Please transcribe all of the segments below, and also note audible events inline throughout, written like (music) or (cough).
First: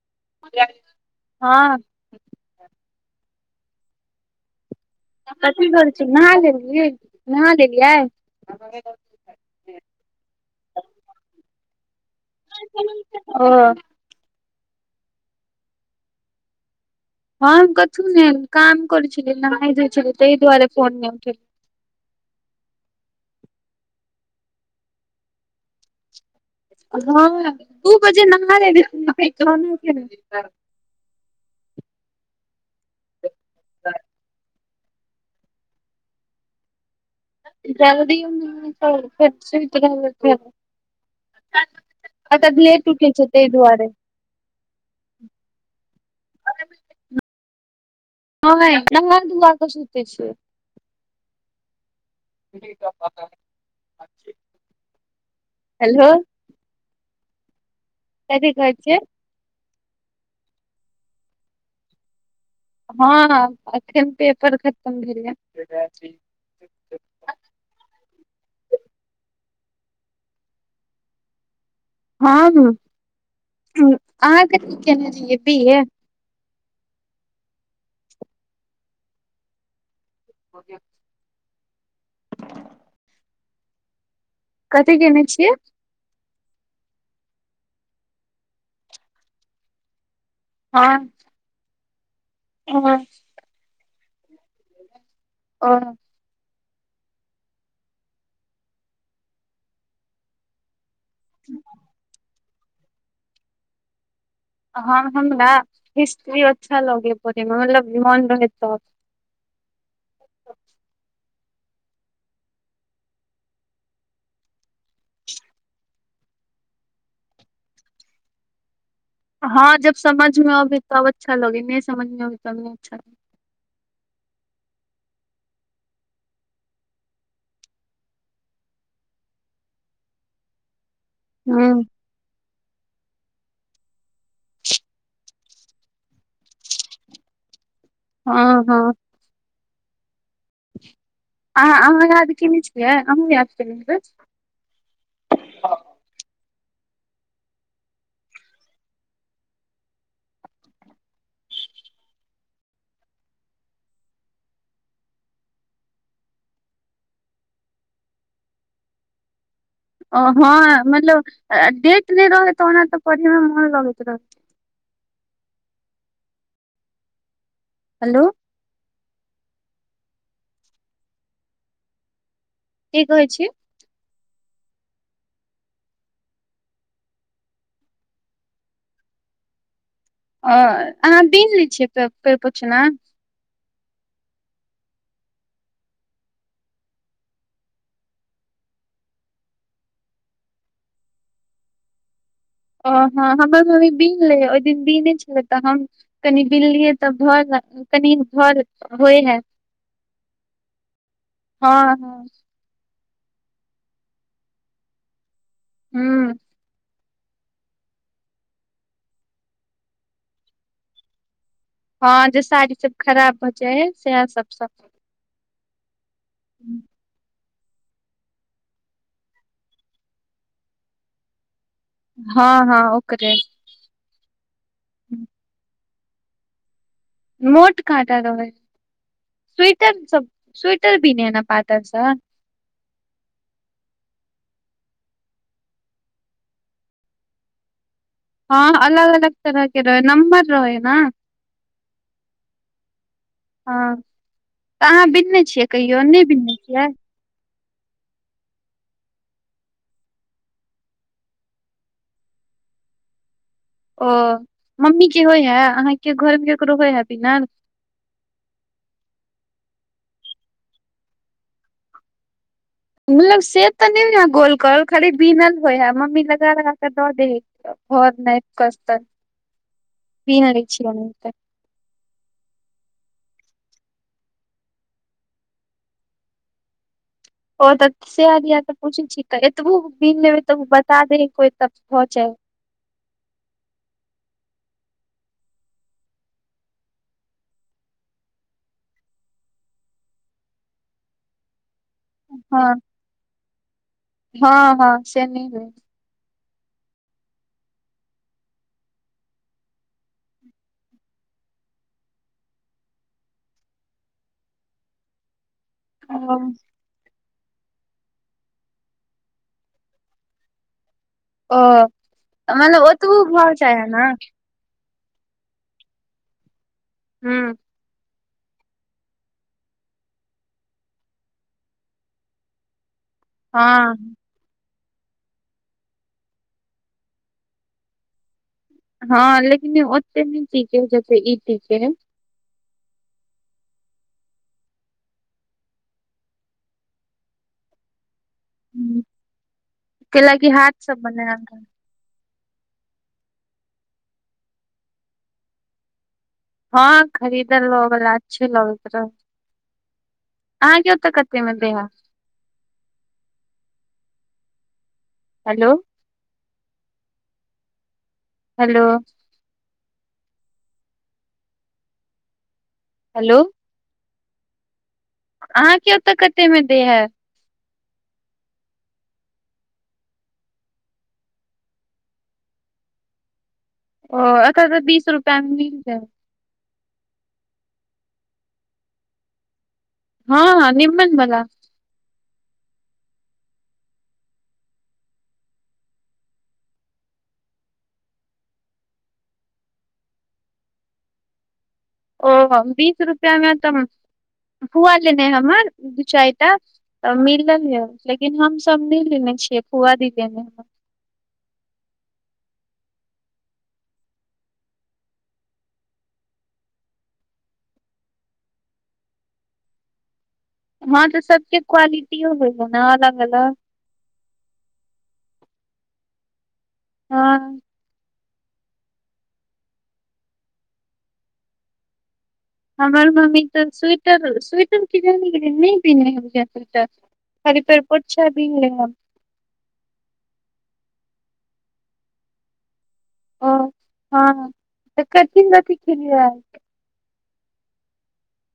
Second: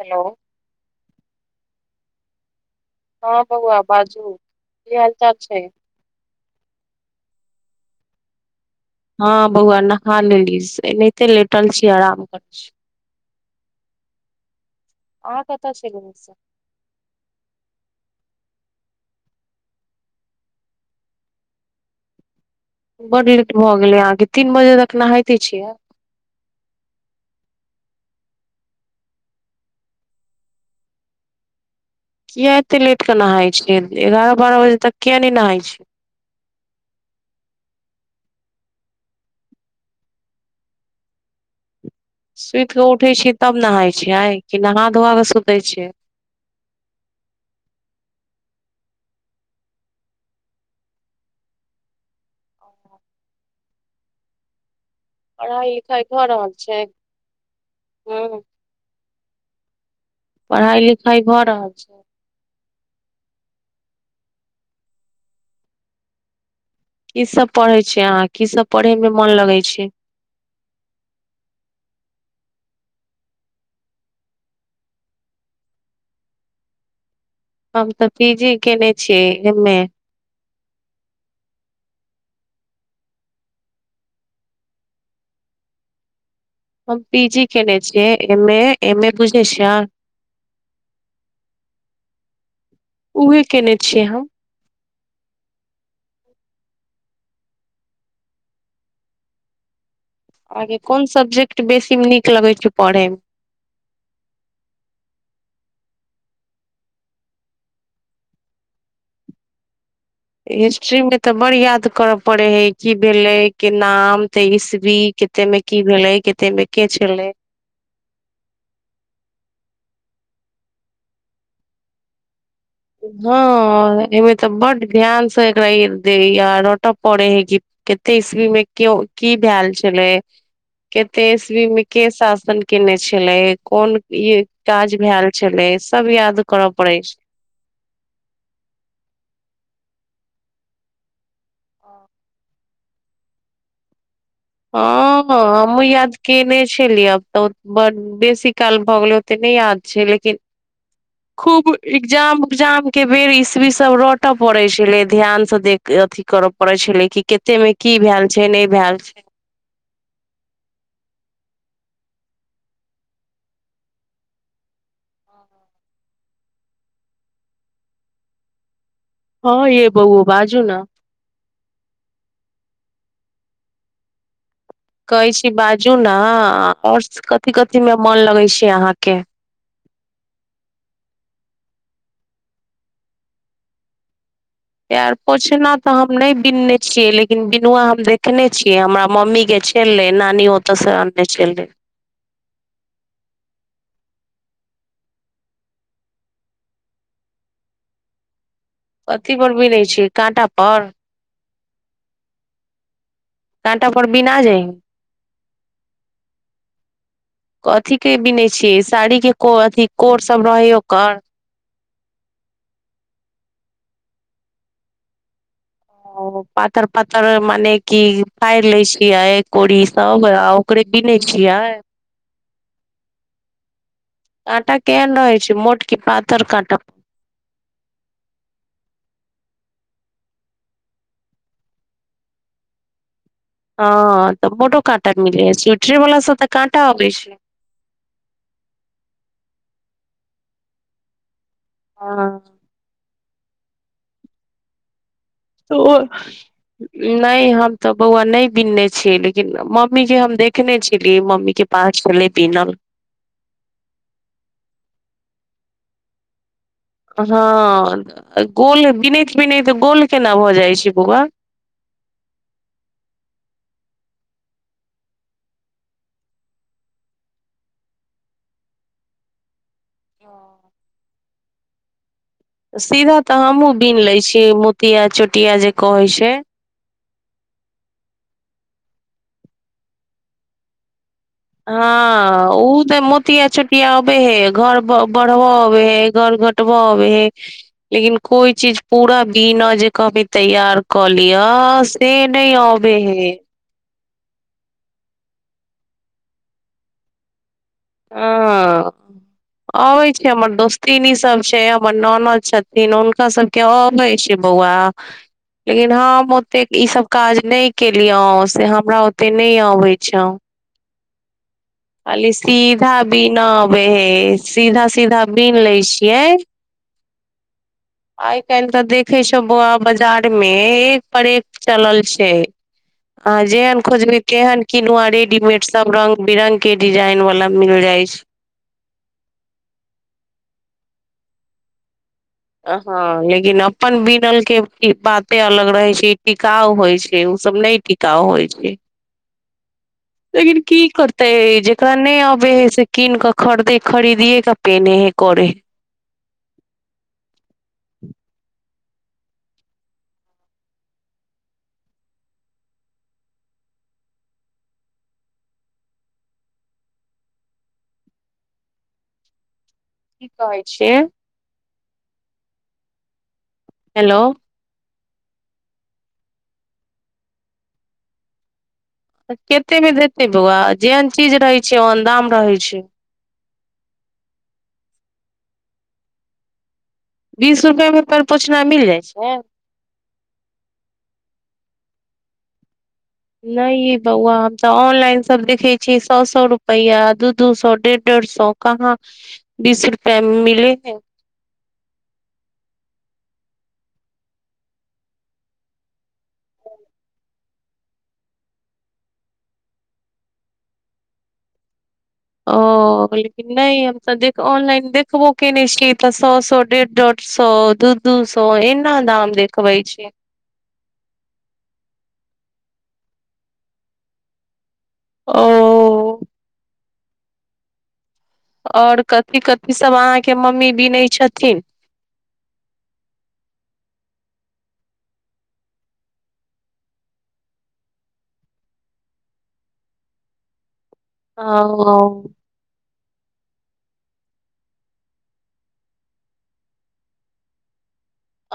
Hello, हँ हँ बौआ बाजू, की हाल चाल छै कथी करै छी? नहा लेलियै नहा लेलियै? हँ बौआ नहा लेलीयै से एनाहिते लेटल छी आराम कर ओ। (unintelligible) अहाँ कतऽ छेलौ हे से? हम कथु नै काम करै छलियै नहाय धोइ छलियै तहि दुआरे फोन नै उठे बड लेट भऽ गेलै अहाँके तीन बजे तक नहाइते छियै। हँ दू बजे नहा लेने रहियै फेर तहने केने रहियै। किया एते लेट के नहाय छियै एगारह बारह बजे तक किया नै नहाय छियै। (unintelligible) सुइत के लेट उठै छै छी ताहि तब दुआरे नहाय छीयइ कि नहा धोआ कऽ सुतइ छीयै। नहइ नहा धुआ कऽ सुतै छियै। । (inaudible) पढ़ाइ लिखाइ भऽ रहल छै? हूँ कथी कहय छिऐ? पढ़ाई लिखाई भऽ रहल छै? हँ अखैन पेपर खतम भेल ए। कि सब पढ़ै छी अहाँं कि सब पढ़ै मे मोन लगै छै? हम्म, अहाँ कथी केने रहियै बी ए? हम तऽ पी जी केने छियै एम ए। (inaudible) कथी केयने छियै। हम पी-जी केने छियै एम-ए, एम- ए बुझे छियै। हँ। हँ। (unintelligible) उहेए केने छियै हम। ओ। अहाँके कोन सब्जेक्ट बेसी नीक लगैत छैय पढ़यमे। हँ हमरा हिस्ट्री अच्छा लगे पढ़ेमे मतलब मन रहै तब। हिस्ट्री मे तऽ बड़ याद करऽ पड़े हइ की भेलै के नाम तऽ ईस्वी केतेमे। की भेलै कतेक मे के छलै। हँ जब समझ मे अबै तब अच्छा लगे नहि समझ मे अबै तब नहि अच्छा लगे। हँ एमे तऽ बड ध्यान से एकरा दे आ रट पड़े है की केते इसवी में के की भेल छलै केते लगे इसवी हूँ में के शासन केने छलै कोन ई काज भेएल छलै सब याद करय पड़ै छैय। हँ- हँ। अहाँ छै -अहाँ याद केने छेलियै अहूँ याद केने हेबै। हँ हमहुँ याद केने छलियै आब तऽ बड बेसी काल भऽ गेलै तऽ नहि याद छैय लेकिन खूब एग्जाम उग्जाम के बेर इस्वी सब रऽटऽ पड़े छलै ध्यान से देख अथी करय पड़े छले कि कते मे की भेएल छै नहि भेएल छै। हँ मतलब डेट नहि रहै तऽ ओना तऽ पढ़े मे मोन लगैत रह। हेलो। हँ यै बौओ बाजू न। की कहै छी। कहै छी बाजू न आओर कथि-कथि मे मन लगे छैय अहाँ के। ओ अहाँ बिन लै छियैे पै-पैड़ पोछना। पैड़ पोछना तऽ हम नहि बिनने छीये लेकिन बिनुआ हम देखने छीये हमरा मम्मी के छैय। छेलेै नानी ओतऽ से अनने छेलै। ओ हँ हमर मम्मी बीन लैयऽ ओहि दिन बीने छलै तऽ हम कनि बीनलियै तऽ भऽ गेल कनिक घर कथी पर बीनै छीयै काँटा पर। हँ- हँ। कांटा पर बिना जाइयै। हूं। कथि के बिनै छियइ साड़ी के को अथि कोर सब रहैय ओकर। हँ जे साड़ी सब खराब भ जाय है सेहे सब, सब। ओ पातर -पातर मने कि फाइड़ लै छियै कोड़ी सब, आ ओकरे बिनै छियै। हँ- हँ ओकरे। काँटा केहन रहै छैय मोट कि पातर काँटा। मोट काँटा रहै छैय, स्वेटर सब स्वेटर बिने है न पातर सँ। हँ तऽ मोटो काँटा मिले अछि, स्वेटरे वाला सब तऽ काँटा अबै छैय। हँ अलग -अलग तरह के रहै नम्बर रहे है न। हं। हँ तऽ अहाँ बिनने छियै, तऽ ओ कहियो नै बिनने छियै। नहि हम तऽ बौआ नहि बिनने छि, लेकिन मम्मी के हम देखने छेलियै मम्मी के। पाँच के पास छलै बिनल। ओ मम्मी के होय हे अहाँके घर के। हँ गोल बनैत -बिनैत गोल केना भऽ जाइ छै बौआ। मतलब से तऽ नहि होए गोल करल खाली बिनल होय है, मम्मी लगा लगा क दऽ दइ है। घर नहि कत भीन लै छी। सीधा तऽ हमहुं बिन ले छियै, मोतिया चोटिया जे कहै छै। ओ तऽ सेएह दिया तऽ पूछै छी, तऽ एतबो बिन लेबे तऽ बता दे है कोई। हँ उतऽ मु। टया छटिया अबै है, घर बढ़ब अबै है, घर घटबऽ अबै है। लेकिन कोई चीज पूरा बीन जे कहबई तैयार कऽ लिय। से नहि हँ अबे हे। हँ हँ से नहि होए। हॅं। अबै छै, हमर दोस्तनी सब छै, हमर ननद सब छथिन हुनका सब। के अबै छै, बौआ लेकिन हम ओ ओतेक ई सब। काज नहि केलिय से हमरा ओते नहि अबै छै। ओ। मतलब सीधा ओतबो बिन भऽ जाइ अबे है ने हे सीधा सीधा बिन लै छियै। हू। आइ काइलह तऽ देखे छ, बौआ बाजार में एक पर एक चलल छै। आंहां जेहन हँ खोजबै तेहन किनुआ रेडीमेड सब रंग बिरंग के डिजाइन वाला। ल मिल जाइ छै। हँ लेकिन ओते न टिके है जते ई टिके है। हँ लेकिन अपन बिनल के बाते अलग रहैत छै, ई टिकाउ होइ छै ओसभ नहि। टिकाउ होइ छै, हूँ, कैलाकि लेकिन हाथ की सब करतै बनायल रहे जे। तऽ नहि अबे है, से कीने कऽ खरदे खरीदियए क पेनहै करे है। हँ खरीदल ल बला अच्छे लगैत रहे। आंहां के ओत कते में दैहे। हेल। हेलो। कि कहै छियै। हलो। हेलो। अहाँके ओतऽ कते में दै हे। कते में देते बौआ जेहन चीज रहै छै, ओहन दाम रहै छै। ओ अत तऽ बीस रुपया में मिल जाइ छै। बीस रुपआ मे पर पोछना मिल जाइ छै। हँ निमन बला। नहि बौआ हम तऽ ऑनलाइन सब देखे छीयै, सए सए रुपैआ दू दू सए डेढ़ डेढ़ सए। कहाँ बीस रुपआ मिले है। ओ बीस रुपआ मे तऽ पुआ लेने हमर दू चाइटा। तऽ मिलल य लेकिन हमस नहि लेने छियै, फुआ दी देने ह। ओ। लेकिन नै, हमतऽ दे-ऑनलाइन देखबो केने छीयै, तऽ सौ- सौ डेढ़ -डाॅट सौ दू दू सो एना दाम देखबै छै। हँ तऽ सबके क्वालिटियो भेल ह ने अलग - अलग। ओ। हँ। ओर कथि- कथि सब अहाँके मम्मी बीनै छथिन? हमर मम्मी तऽ स्वेटर- स्वेटर कियाने गेलयै नै बिने हय स्वेटर। खालि पेर पौछा बीन लैय हन। हाँ। ओ हँ कथि -अथि केलयै ह।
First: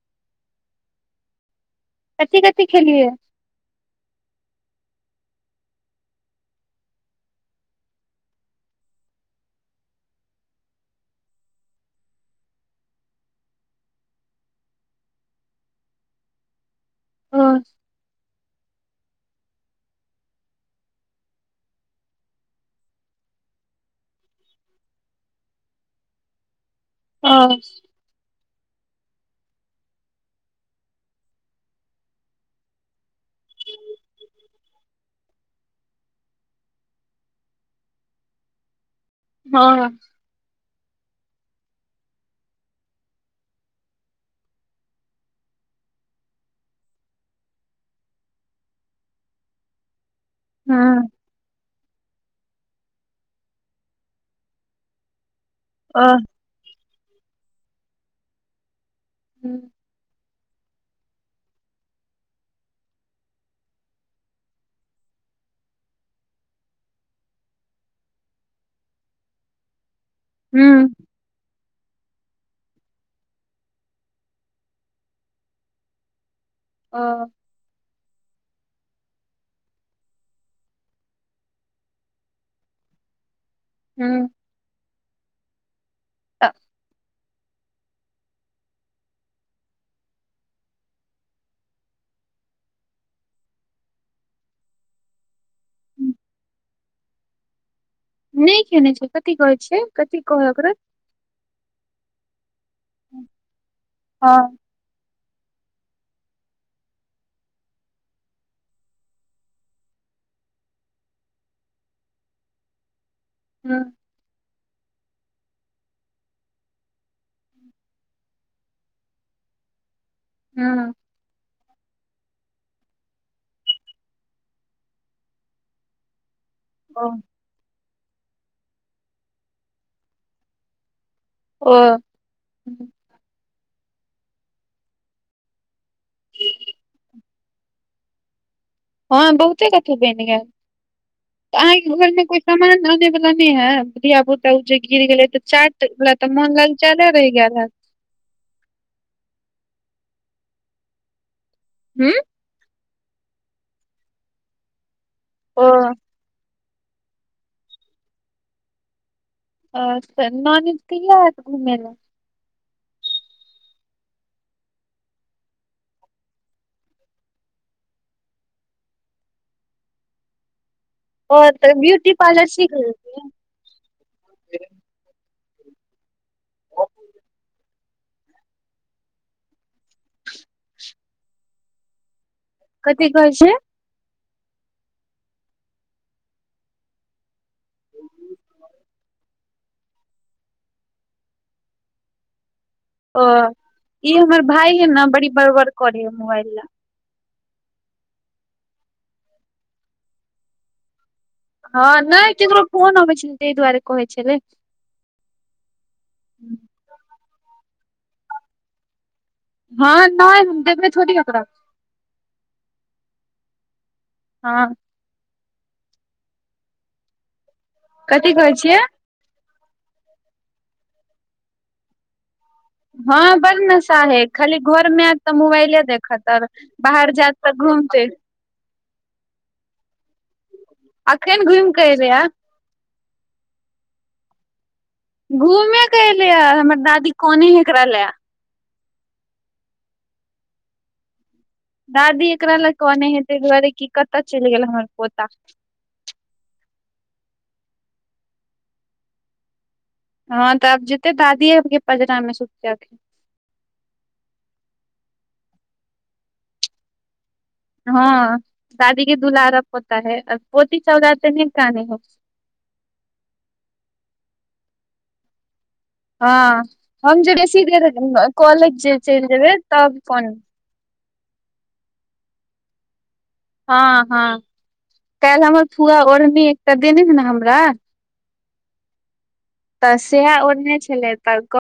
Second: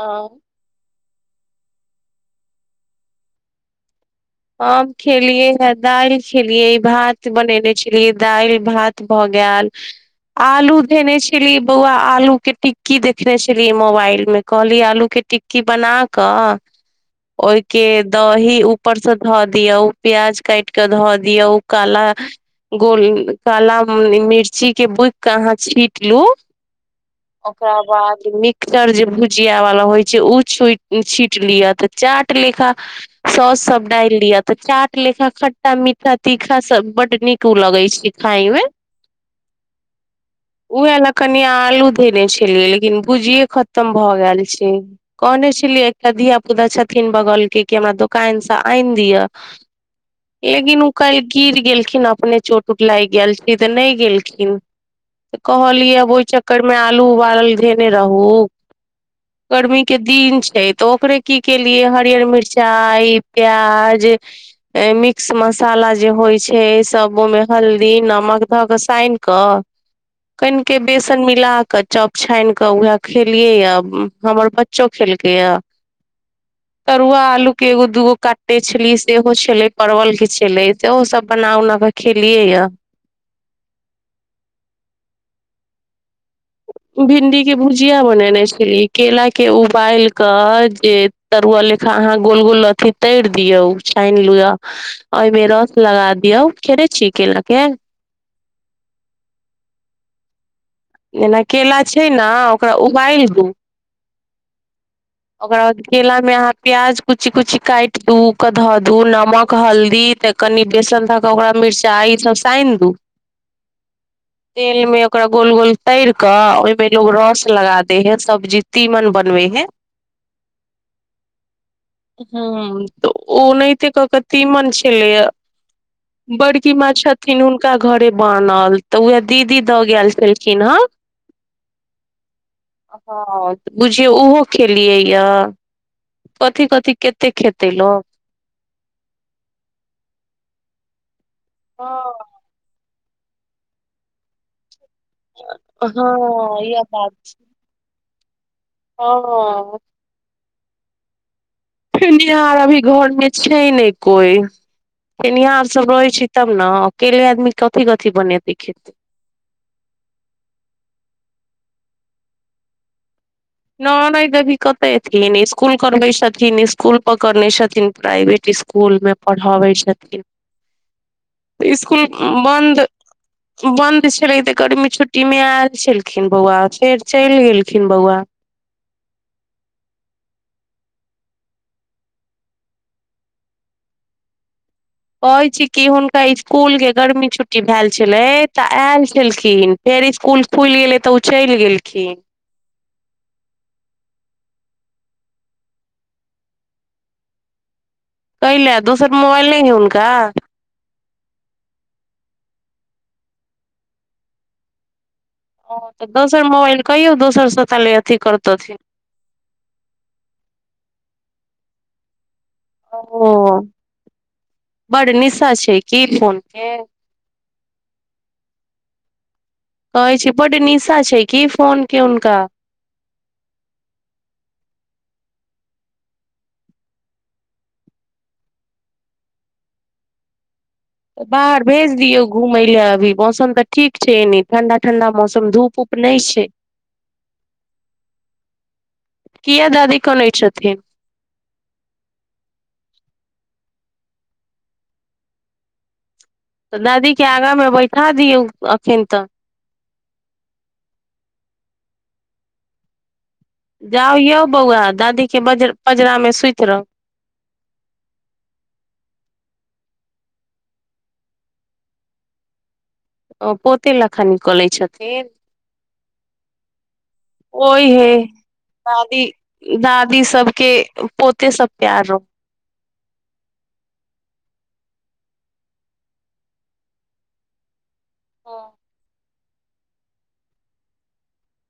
आं। कथी- कथी खेलयै। हम खेलिय हे, दालि खेलियै, भात बनेने छलियै दालि, भात। भऽ गैल। आलू धने छलीयै बौआ, आलू के टिक्की देखने छलीयै मोबाइल में, कहलीयै आलू के टिक् की बना कऽ, ओ ओहिके दही ऊपरसँ धऽ दियो, प्याज काटिकऽ धऽ दियो, काला गोल काला मिर्ची के, बुइक के अहाँ छीट लू। ओ ओकरा बाद मि चर भुजिया वाला होइ छै, ओ छुट-छीट लिअ तऽ चाट लेखा सॉस। डालि लिअ तऽ चाट लेखा खट्टा- मीठा -तीखा सब बड् नीक उ लगे छै, खााय में। हँ। उह लऽ कनि आलू धेने छलियै, लेकिन भुजिये खतम भए गेल छै। कहने छलियै, एकटा धिया- पुता छथिन बगल के की हमरा दुोकान से आइन दियऽ लेकिन, ऊ हँ काइल गिर गेलखिन अपने चोट -उट लागि गेल छलै तऽ नै गेलखिन। तऽ कहलियै ओ आब ओहि चक्कर में, आलू उबाल के धेने रहू, ह गर्मी के दिन छै, तऽ ओकरे की केलियै हरियर मिरचाई, प्याज मिक्स मसाला जे होइ छै, सब ओहिमे हल्दी नमक धऽ क सानि कऽ कैन के ह बिस सन मिला कऽ, चाॅप छानि कऽ, उएह खेलियै या हमर बच्चो खेलकैया। तरुआ ओ आलू के एगो दुगो काटेने छलीयै सेहो छलै, परवल के छलै, सेहो सब बना उना कऽ खेलियै यऽ। हूं। हँ (inaudible) भिंडी के भुजिया बनेने छलीयै, केला के उबाल कऽ जे तरुआ लेखा अहाँ गोल- गोल अथी तैर दियऔ, उ छानि लिअ। ओहिमे रस ह लगा दियौ, खेने छियै केेला के? नै खेने छियै, कथि कहै छियै, कथि कहलो ओकरा जेना केेला छै ने, ओकरा उबालि दू हँ ओकरा बाद केला में अहाँ प्याज कुची - कुची काटि दू ओकरा धऽ दू नमक हल्दी त कनि बेसन धऽ कऽ ओकरा मिर्चाइ इ सब सानि दू। ह (inaudible) तेलमे ओकर गोल गोल तरि कऽ ओहिमे लोक रस लगा दैत हइ सब्जी तीमन बनबयमे। ह्मम। ह्मम, तऽ ओ ओनाहिते कऽ कऽ तीमन छलैए। बड़की माँ ओ छथिन, हुनका घरे बनल, तऽ उएह दीदी दऽ गएल छल छी न ओ ह्म। हँ, तऽ बुझियौ ओहो खेलियैए। कथी-कथी केत्तेक खेतै लोक? हँ बहुतेक अथी बनि गेल। तऽ अहाँके हँ घरमे कोइ सामान अनयवला नहि हए? धिया-पुत तब ओ जे गिर गेलय, तऽ चाट लए तऽ मोन हँ इह ललचाएले बात रहि गेल हएत? हँ। हूँ खेनिहार अभी घरमे छै नहि कोइ। ओ खेनिहार सभ रहैत छै तब ने। अकेले आदमी कथी-कथी बनेतै, खेतै। अच्छा। ननैद कहिख आएत घूमय लए? ननैद अभी कतय अयथिन। इसकुल करबैत छथिन, इसकुल पकड़ने छथिन प्राइवेट इसकुल। इसकुल मे पढ़बै छथिन। ओ तऽ इसकुल ब्यूटी पार्लर सीख बन्द लेलकै। बन्द छलै, तऽ गर्मी छुट्टीमे आयल छलखिन बौआ। फेर चलि गेलखिन बौआ। कथि कहैत छियै? कहैत छी कि हुनका इसकुलके गर्मी छुट्टी भएल छलै, तऽ आयल छलखिन। फेर इसकुल खुलि गेले तऽ ओ चलि गेलखिन। ओ, ई हमर भाय अइ ने, बड़ी बड़-बड़ करैए मोबाइल लए। ताहि लेल, दोसर मोबाइल नहि हइ हुनका? हँ नहि, केकरो फोन अबै छलै ताहि दुआरे कहैत छलै। ओ तऽ दोसर मोबाइल कहियौ दोसरसँ ताले अथी करतथिन। हँ नहि, देखबै थोड़ी ओकरा। ओ हँ। बड़ निशा छै की फोनके? कथी कहैत छियै? कहैत छी कि बड्ड निशा छै की फोनके हुनका? हँ, बड़ नशा हइ। खाली घरमे आएत तऽ खाली मोबाइले देखत और बाहर जाएत तऽ घुमिते। अखन बाहर घुमि के भेज एले या दियौ घुमय लेल अभी। मौसम तऽ ठीक छै नीक। ठण्ढा-ठण्ढा मौसम घूमे धूप-ऊप के नहि एले या छै। हमर दादी कने है एकरा ले किएक दादी कनैत छथिन? दादी एकरा लए कनैत हइ ताहि दुआरे कि कतय चलि गेल हमर पोता। तऽ दादीके आगाँमे बैठा दिऔ एखन तऽ। हँ तऽ आब जेतै दादीएके पँजरामे सुततै एखनि। जाउ यौ बौआ, दादीके बज पँजरामे सुति रहू। हँ, दादीके दुलारक पोता हइ और पोतीसभ लए एतेक नहि कानै हइ। ओ पोते लए खाली कनैत छथिन? हँ हम जे बेसी देर ओहि हए। कॉलेज जे चलि दादी जेबै तब दादी कोन सभकेँ पोतेसँ प्यार रहत। हँ हँ काल्हि हमर फुआ ओढ़नी एकटा देने छै ने हमरा हं। तऽ सैहे ओढने छलै त